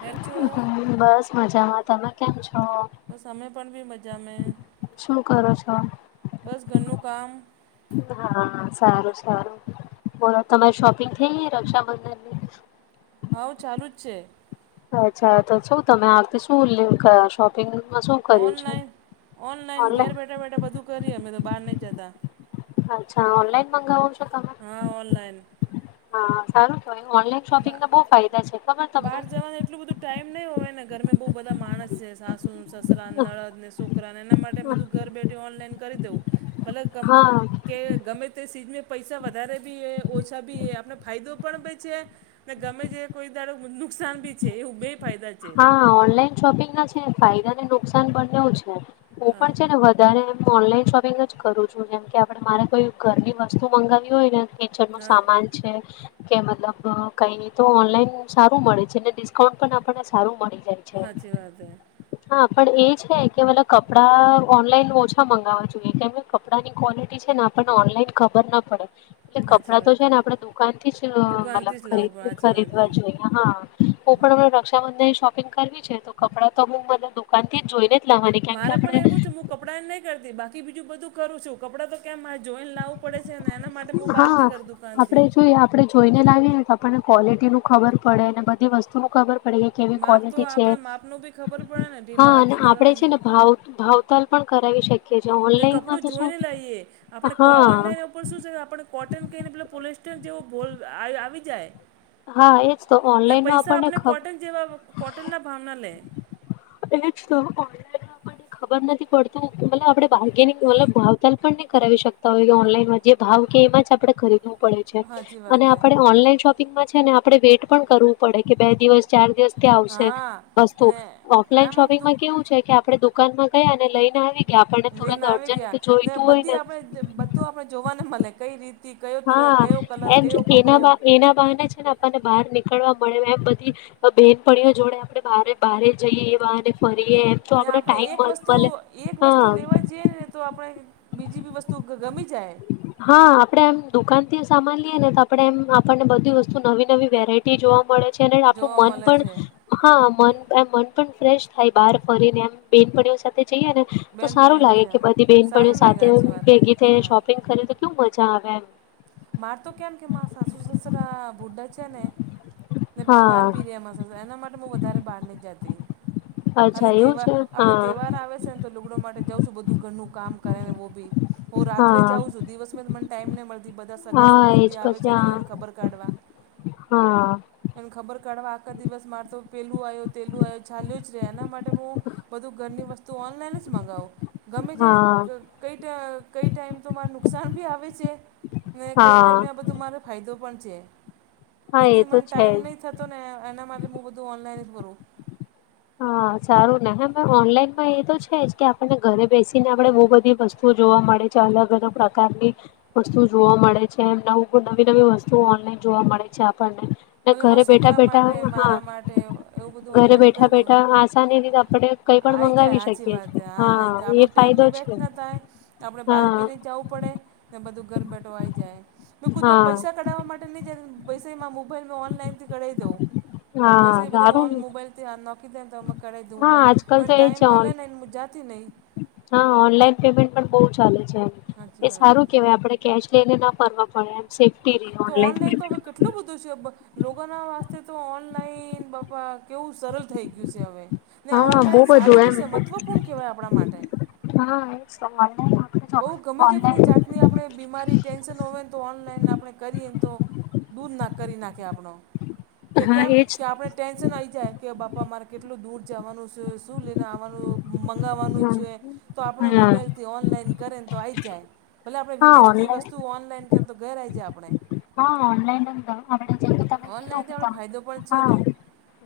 હેમ છો બસ મજામાં તમે કેમ છો બસ અમે પણ બી મજા મે શું કરો છો? બસ ઘરનું કામ હા સારું સારું બ તમારે શોપિંગ થઈ રક્ષાબંધન ની હ ચાલુ જ છે અચ્છા તો શું તમે આવતી શું શોપિંગમાં શું કર્યું છે? ઓનલાઈન ઓનલાઈન ઘેર બેઠા બેઠા બધું કરી અમે તો બહાર નહી જતા અ્છા ઓનલાન મંગાવો છો હા ઓનલાઈન તમે હા સારું શોપિંગો બહુ ફાયદા છે ખબર તમને એટલ બધું ટાઈમ નહીં હોય ને ઘર બુ બધ બધા માણસ છે સાસુ સસરા નળદ ને છોકરા ને એના માટે બધું ઘર બેઠું ઓનલાઈન કરી દો ભલાબ કામ હા કે ગમે તે સીઝને પૈસા વધારે બી હ ઓછા બી હ આપણે ફાયદો પણ બ છે ને ગમે જે કોઈ દારો નુકસાન ભી છે એ બે ફાયદા છે હા ઓનલાઈન શોપિંગ ના છે ફાયદા ને નુકસાન પણ એવું છે ઓ હા પણ છે ને વધારે હું ઓનલાઈન શોપિંગ જ કરું છું જેમ કે આપણે મારે કોઈ ઘરની વસ્તુ મંગાવી હોય ને એચનુંું હા સામાન કે મતલબ કઈ તો ઓનલાઈન સારું મળે છે ડિસ્કાઉન્ટ પણ આપ સારું મળી જાય છે. સાચી વાત હે હા પણ એ છે, કેલા કપડાં ઓનલાઈન ઓછા મંગાવવા જોઈએ, કે તારી ક્વોલિટી છે, ને આપણને ઓનલાઈન ખબર ના પડે. એટલે સાચી કપડાં તો વાત છે, હે ને આપણેે દુકાનથી જ મતલબ દુકાનથી જ લાવવું પણ ખરીદ સાચી વાત હે ખરીદવા જોઈએ, હકન હું પણ અમને રક્ષાબંધનની શોપિંગ કરવી છે, તો કપડાં તો હું મને દુકાનથી જ જોઈને. જ લાવવાની કેમ કે મારે પણ આપણે એવું છે, હું કપડાંને નહીં કરતી બાકી બીજું બધું જ. કરું છું, કપડાં તો કેમ મારે જોઈને લાવવું પડે છે, ને એના માટે હું બહાર હા થી કરું દુકાન થી આપણે જોઈએ આપણે જોઈને લાવીએ, ને તો આપણને ક્વોલિટીનું ખબર પડે અને બધી વસ્તુનું ખબર પડે. કેવી માપ તો ક્વોલિટી છે, આપણે માપનું બી ખબર પડે ને ઢીલા હા અને હાથી કેવા આપણે છે, મ- ને ભાવ ભાવ. તલ પણ કરાય શકે. કપડું જોઈને લઈએ આપણે હા ઓનલાઈન, શું છે, આપણે કોટન કહીને પે પોલસ્ટર જેવો ભોલ આવી જાય. હા એજ તો ને ઓનલાઈનમાં પૈસા આપણને આપણે ખબર કોટન જેવા કોટન ના ભાવના લે, એજ તો ઓ, ખબર નથી પડતું મતલબ આપડે બારગેનિંગ મતલબ ભાવતાલ પણ નહી કરાવી શકતા, હોય કે ઓનલાઈન માં. એ ભાવ કે એમાં જ આપણે ખરીદું, સાચી વાત હે આપણે ઓનલાઈન શોપિંગમાં છે, ને આપણે વેઇટ પણ કરવું પડે કે બે દિવસ. ચાર દિવસ ત્યાં આવશે હા વસ્તુ ને ઓફલાઈન આમ આમ દુ- શોપિંગમાં કેવું છે, કે આપડે તો. દુકાનમાં ગયા ને લઈને આવી, લઈને તુરંત આવી અર્જન્ટ ગયા ને જોઈતું હોય બધી આપણે બધું આપણે જોવાને મળે કઈ રીત. હા એમ એના એના કારણે છે, ને આપણને બહાર નીકળવા મળે એમ બધી. બેનપણીઓ જોડે આપણે બારે જઈએ એવાને ફરીએ. તો ને આપડે આપણે ટાઈમ એક વસ્તુ મળે એક વસ્તુ હા લેવા જ. જેએ ને તો આપણે બીજી બી વસ્તુ ગમી જાય, હા આપડે એમ દુકાન થી સામાન લઈએ નેતો આપડે એમ આપણને બધી વસ્તુ નવી નવી વેરાઈટી જોવા મળે. છે, ને આપણું જોવા મન મળે પણ. છે હા મન એમ મન પણ ફ્રેશ થાય, બહાર ફરીને એમ બેન ભણીઓ સાથે જઈએ. ને તો બેનપણી સારું લાગે હાજી કે હા બધી બહેનપણીઓ સારું લાગે સાથે આછી વાત ભેગી થઈને હા શોપિંગ કરે તો કેવું મજા આવે, એમ મારે તો કેમ કે મા સાસુ સસરા બૂઢા છે, ને ને બીમાર હા ભીરે એમાં એના માટે હું વધારે બહાર નહી જતી. અચ્છા ખાલી એવું તહેવાર, છે આપણે હા તહેવાર આવે છે, ને તો લુગડો માટે જાઉ છું, બધું ઘરનું કામ કરે ને મોભી. હું રાત્રે હા જાઉં છું, દિવસ મને ટાઈમ નહીં મળે. બધા સગા- હા એજ સંબંધી આવે પછી છે, નહીંને હા ખબર કાઢવા. હા એને ખબર કાઢવા આખા દિવસ મારે તો પેલું આવ્યો, પહેલું આવ્યો ચાલ્યું જ રહે એના માટે હું, બધું ઘરની વસ્તુ ઓનલાઈન જ મંગાવું, ગમે તે હા કંઈ ટ કંઈ ટાઈમ તો મારે નુકસાન બી આવે છે. ને કંઈ હા ટાઈમે આ બધું મારે ફાયદો પણ છે, હા લેક એ તો મને છે ટાઈમ જ નહીં થતો. ને એના માટે હું બધું ઓનલાઈન ભરું હા સારું નાને ઓનલાઈનમાં એ તો છે જ કે આપને ઘરે બેસીને આપડે બહુ બધી વસ્તુ જોવા મળે છે અલગ અલગ પ્રકારની વસ્તુ જોવા મળે છે, એમ નવું નવી નવી વસ્તુ ઓનલાઈન જોવા મળે છે, આપણને ને ભલે ઘરે બેઠા છોકરા માટે બેઠા હા મારા માટે એવું બધું ઘરે ઓનલાઈન બેઠા કરી દ બેઠા આસાની રીતે આપણે કઈ પણ આઈ જાય મંગાવી સાચી શકીએ વાત છીએ હા આ જાય આપણો એ ટાઈમ ફાયદો ભી છે બેસ્ટ ના થાય. આપણે બહાર હા ભી નઈ જવું પડે. બધું ઘર બેઠો આવી જાય બે ખુદમાં હા પૈસા કઢાવવા માટે નહીં નય પૈસામાં. ઓનલાઈનથી કરાઈ દઉ હા પૈસા બધા ઓ સારું ને મોબાઈલથી આ નોકી દમ તો કર દઉ હા બાર, આજકાલ તો પણ એ છે ટાઈમ ઓન મલેને નહીં મુંઝાતી નહી. હા ઓનલાઈન પેમેન્ટ પણ બહુ ચાલે છે, સાચી એ વાત છે સારું કેવાય આપે. કેશ લઈને ના પડે એમ. સેફ્ટી રહે. તો ઓનલાઈન તો હવે કેટલું. એટલું બધું છે, લોકોના વાસ્તે તો ઓનલાઈન બાપા કેવું સરળ થઈ ગયું છે. હવે ને હા બહુ ઓનલાઈન બધું સારું એમ બી છે મહત્વપૂર્ણ કહેવાય આપણા માટે હા જો બહુ ગમે તેટલી ઓનલાઈન જાતની આપણે બીમારી ટેન્શન હોય તો ઓનલાઈન આપણે કરીએને તો દૂર ના કરી નાખે આપણો કે હા કેમ એજ કે આપણે ટેન્શન આવી જાય કે બાપા મારે કેટલું દૂર જવાનું છે શું લઈને આવવાનું મંગાવવાનું હા છ તો આપણે હા મોબાઈલથી ઓનલાઈન કરે ને તો આવી જાય ભલે આપણે હા વિદેશથી ઓનલાઈન વસ્તુઓ ઓનલાઈન કર તો ઘરે આવી જાય આપણે હા ઓનલાન તમે ઓનલાઈનથી આપણે ફાયદો પણ છે ને હા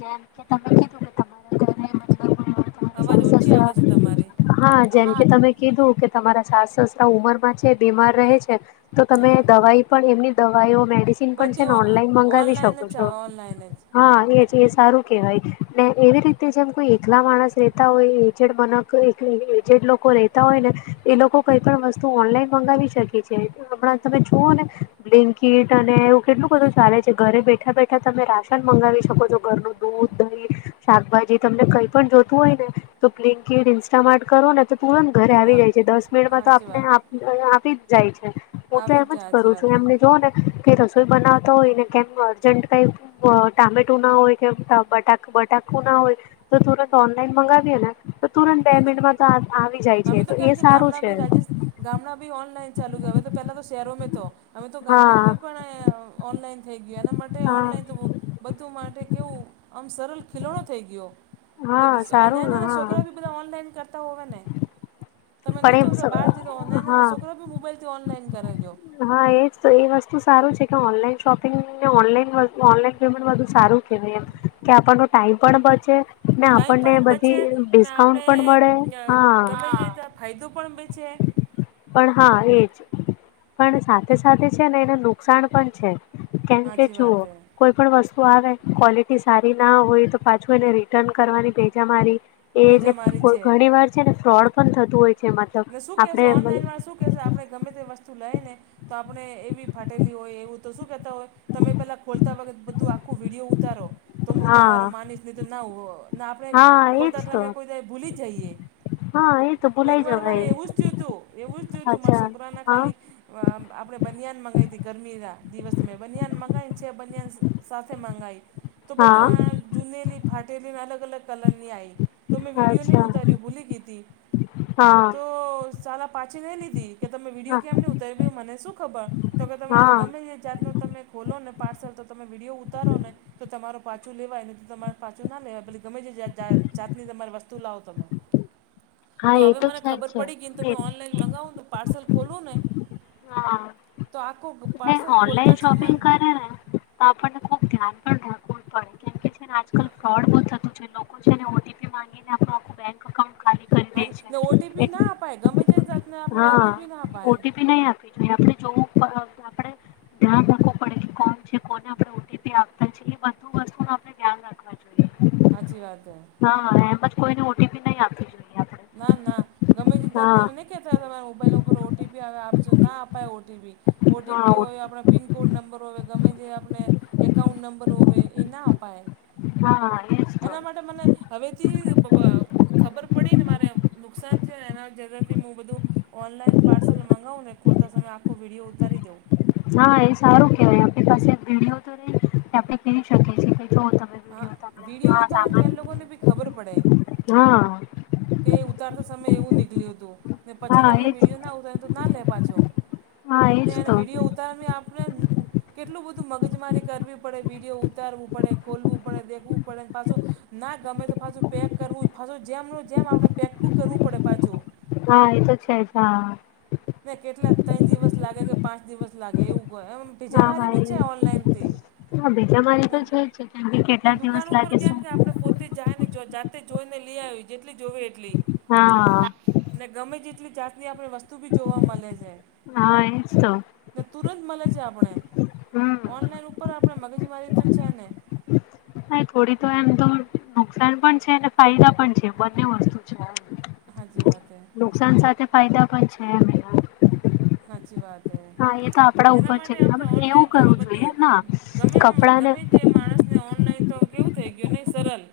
જેમ કે તમે કીધું કે તમારા અવાજ ઘર ઓછી આવે છે તમારી. સ્ત્ર હા જેમ કે તમે કીધું કે તમારા સાસ સસરા ઉમરમાં છે બીમાર રહે છે તો તમે હા. દવાઈ પણ એમની દવા મેડિસન પણ બધી છે ઓ ને ઓનલાઈન મગાવી ઓનલાઈન શકો જ છો આવે ઓનલાઈન જ. હા એજ એ સારું કેહેવાય ને એવી રીતે જેમ કોઈ એકલા માણસ રહેતા હોય એ જેડ મને જે લોકો રહેેતા હોય ને એ લોકો કઈ પણ વસ્તુ ઓનલાઈન મંગાવી શકે છે હણાં તમે જુઓ ને બિકીિટ અને એવું કેટલું બધું ચાલે છે ઘરે બેઠા બેઠા તમે રાશન મંગાવી શકો છો ઘરનું દૂધ દહીં [inaudible] શાકભાજી તમને કઈ પણ જોતું હોય ને તો પ્લિંકડ ઇન્સ્ટા માર્ટ કરો ને તો તુરંત ઘરે આવી હા જાય છે દસ મિનિટમાં તો હાચી આપને વાત. આપી જ જાય છે હું તો આવી એમ જ જાય હાચી કરું વાત છું હે. એમને જો ને કે રસોઈ બનાવતા હોય ને કેમ અર્જન્ટ કઈ ટામેટું ના હોય કેમ બટ બટાકુ ના હોય તો તુરંત ઓનલાઈન મંગાવીએે ને તો તુરંત બે હાચી મિન્ટમાં તો આવી જાય છે અમે તો કેમ એ કે સારું ગામડા છે બી રાજેશ ગામડા બી ઓનલાઈન ચાલુ ગયા હવે તો પહેલાં તો શહેરોમાં તો હમે તો હા ગામડામાં પણ ઓનલાઈન થઈ ગય એના માટે હા ઓનલાઈન તો બધું માટે કેવું આમ સરળ ખીલણો થઈ ગયો કે હા નાના નાના સારું હા છોકરા બી બધા ઓનલાઈન કરતા હોય ને તમે નહી પણ કે બાર જે એ ઓનને હા છોકરો પણ મોબાઈલથી ઓનલાઇન કર દો હા એ જ તો એ વસ્તુ સાર છે કે ઓનલાઈન શોપિંગને ઓનલાઈન ઓનલાઈન પેમેન્ટ બધુ સારું કહેવાય એમ કે આપણનો ટાઈમ પણ બચે ને ટાઈમ આપણને પણ બધી બચે ને ડિસ્કાઉન્ટ આપણે પણ મળે હા ગમે ફાયદો પણ બ છે પણ હા એજ પણ સાથે સાથે છે ને એને નુકસાન પણ છે કેમ કે સાચી જુઓ વાત હે કોઈ પણ વસ્તુ આવે ક્વોલિટી સારી ના હોય તો પાછું એને રિટર્ન કરવાની ભેજા મારી એને બેજમારી છે ઘણી વાર છે ને ફ્રોડ પણ થતું હોય છે ને મતલબ શું કહેશે આપણે ઓનલાઈન વાળ શું કહેશે આપણે ગમે તે વસ્તુ લઈ ને તો આપણે એવી ફાટેલી હોય એવું તો શું કેહેતા હોય તમે પેલા ખોલતા વખતે બધું આખું વિડીિયો ઉતારો તો હું હા તમારો માનીશ નહી તો ના આપણે હા ખોલતા એજ તો ટમે કોઈ દ ભૂલી જઈએ હા એ તો એક ભૂલાઈ વાર મારે એવું જવાય જ થયું તું એવું જ થયું તું મારા અચ્છા છોકરાને હા ખાલી આપણે બનિયાન મગાવી હતી ગરમીના દિવસ મેં બનિયાન મંગાવને છે બનિયાન સાથે ગાય તો બધું હા આ જૂનેલી ફાટેલીને અલગ અલગ કલર ન આવીઈ તો મેં વ વિડિયો ન અચ્છા ઉતારી ભૂલી હતી હા તો ચાલા પાછી નહી લીધી કે તમે વિડીયો હા કેમ નહીં ઉતારી ગ મને શું ખબર તો કે તરે હા ગમે એ જાતનો તમે ખોલો ને પાર્સલ તો તમે વિડીયો ઉતારો ને તો તમારરો પાછું લેવાય ન તો તમારે પાછું ના લેવાય પ ગમે છે જાતની તમારી વસ્તુ લાવો તમે હા તો એ હવે મને છે જ ખબર છે પડી ગઈ ન તો એ મેં ઓનલાઇન મંગાવૉ તો પાર્સલ ખોલું ને હા તો આખું ને પાર્સલ ખોલતા ઓનલાઈન જય શોપિંગ કરે ને તો આપણને ખુબ ધ્યાન પણ રાખવું જ પડે કેમ કે આજકાલ ફોડ બહુ થતું છે. કોઈ છે નીઓટીપી માંગી ને આપનુ આખું બેંક એકાઉન્ટ ખાલી હા કરી દે ને છે ઓટીપી એટલે ના અપાય ગમે તે જાતને આપણે ઓટીપી ના હા અપાય ઓટીપી નહી આપણે જોવું આપણે ધ્યાન રાખવું પડે કે કોણ છે કોને આપણે ઓટીપી આપ એચ્યુલિ બધુ વસ્તુ નું આપણે ધ્યાન રાખવા જોઈએ હાછી વાત હૈ હા એમ ઓટીપી નહી આપવી જોઈએ આપણે ના ના ગમે તેત નેમે હા નહી કેતા તમારા મોબાઈલ ઉપર ઓટીપી આપશો ના આપ ઓટીપી ઓટીપી હા હોય આપણે પિનકોડ નંબર હોવે ગમે જે આપને એકાઉન્ટ નંબર હોવે એ ના અપાય. હા એ એના માટે મને હવેથી ખબર પડી ને મારે નુકસાન થયું ને એના જથી હું બધું. ઓનલાઈન પાર્સલ મગાવું ને ખોલતા સમયે આખો વિડીયો ઉતારી દવં હા એ સારું કેવાય આપણી પાસે વિડીઓ તો રહે આપે કહી શકીએ છીએ કે જો ત હા વિડીયો ઉતારે તો એ લોકોને બી ખબર પડે હા કે ઉતારતા સમયે એવું નીકળ્યું હતું. ને પછી તો હા આપણે એજ વિડીયો ના ઉતારીએ તો ના લે પાછો હા ને એજ એને તો વિડીયો. ઉતારમે આપણે કેટલું બધું મગજમારી કરવી પડે વિડીયો ઉતારવું પડે ખોલવું પડે દેખવું પડે પાછું ના ગમે તો પાછું પેક કરવું પાછું જેમનું જેમ આપણે પેક બુક કરવું પડે પાછું. હા એ તો જ છે હા ને કેટલા ત્રણ દિવસ લાગે કે પાંચ દિવસ લાગે એવું. ભેજા હા મારી બી છે ભાઈ ઓનલાઈનથી હા ભેજા મારી તો છે છે કેમકે ને કેટલા દિવસ દુકાન ઉપર લાગે છે. કેમ કે આપણે પોતે જાયને જાતે જોઈને લઈ આવી જેટલી જોવે એટલી હા. ને ગમે તેટલી જાતની આપણી વસ્તુ બી જોવા મળે છે. હ ને તુરંત મળે છે આપણે હમ ઓનલાઈન ઉપર આપણે મગજમારી તો છે ને થોડી તો એમ તો નુકસાન પણ છે અને ફાયદા પણ છે. બંને વસ્તુ સાચી છે વાત હે નુકસાન સાથે ફાયદા પણ છે. સાચી વાત હ હા એ તો આપડા એના ઉપર છે માટે અમને એવું ઓનલાઈન તો અમે કરવું જોઈએ બધું. ના ગમે કપડાને ગમે તે માણસને ઓનલાઈન તો કેવું થઈ ગયું નહી સરળ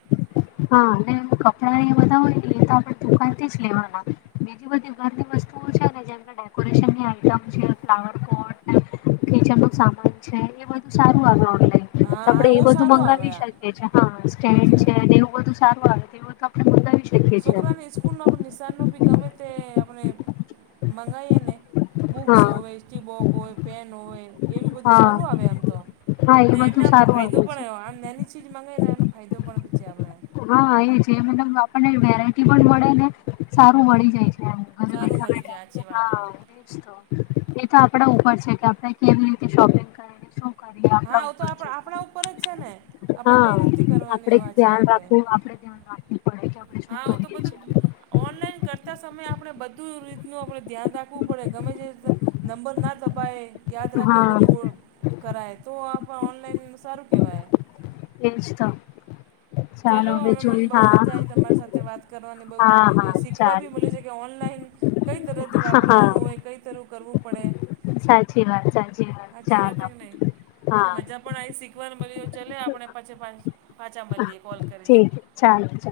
હા અને કપડા એ બધા હોય લેતા આપડે દુકાન થીજ લેવાના. બ બધી ઘરની વસ્તુઓ છે ને જેમ ડેકોરેશનની આઈટમ છે ફ્લાવર કોટ કિચન નું સામાન છે એ બધું સારું આવે ઓનલાઈન હા હા આપડે એ ઓ બધું સારું આવે મંગાવી આ શકીએી હા સ્ટેન્ અચ્છા છે હા બધુ સારું આવે આપણે મંગા શકીએ છીએ છોકરાને સ્કૂલનો પણ નિશાનનો બી ગમે તે આપણે મંગાવીએ ને બુક્સ હા હોય વેસ્ટ્રીબોક હોય. પેન હોય એવી બધું હા સારું આવે એમ તો હા ને એ એને બધું આપણે સારું ફાયદો આવે છે પણ આમની ચીજ મંગાવાનો ફાયદો પણ છે આપણે હા એ છે મતલબ આપણને વેરાયટી પણ મળે ને સારું મળી જાય છે. ઘરે સારું બેઠા મળી જાય બેઠા સાચી વાત. હા એ જ તો આપડા ઉપર છે કે આપણે કેવી રીતે શોપિંગ કરીશું. હા આપણા તો ઉપર આપ છે આપણા ઉપર જ છે ને આપણે હા કઈ રીતે કરવાની આપણે સાચી ધ્યાન વાત રાખ તો આપડે ધ્યાન રાખવું પડે કે આપણે શું હા હ તો કરીએ બધું છીએ. ઓનલાઈન કરતા સમયે આપણે બધું રીતનું આપણે ધ્યાન રાખવું પડે ગમે તે રીતે નંબર ના દબાય યાદ રાખીને હા. બધું કરાય તો આપણ ઓનલાઈન સારું કહેવાય એજતા ચાલલો અમે મને બહુ મજા આવી તમારી સાથે વાત કરવાની બ ગમ હા હા શીખવા ચાલ બી મળી છે કે ઓનલાઈન કઈ તરફથી વાપરવાનું હા હોય કઈ તરું કરવું પડે સાચી વાત કે નહીં [inaudible] મને મજા પણ આવી શીખવાનું મળી હો ચલે આપણે પાછી પાછા મળીએ કોલ કરીશ ચા ચ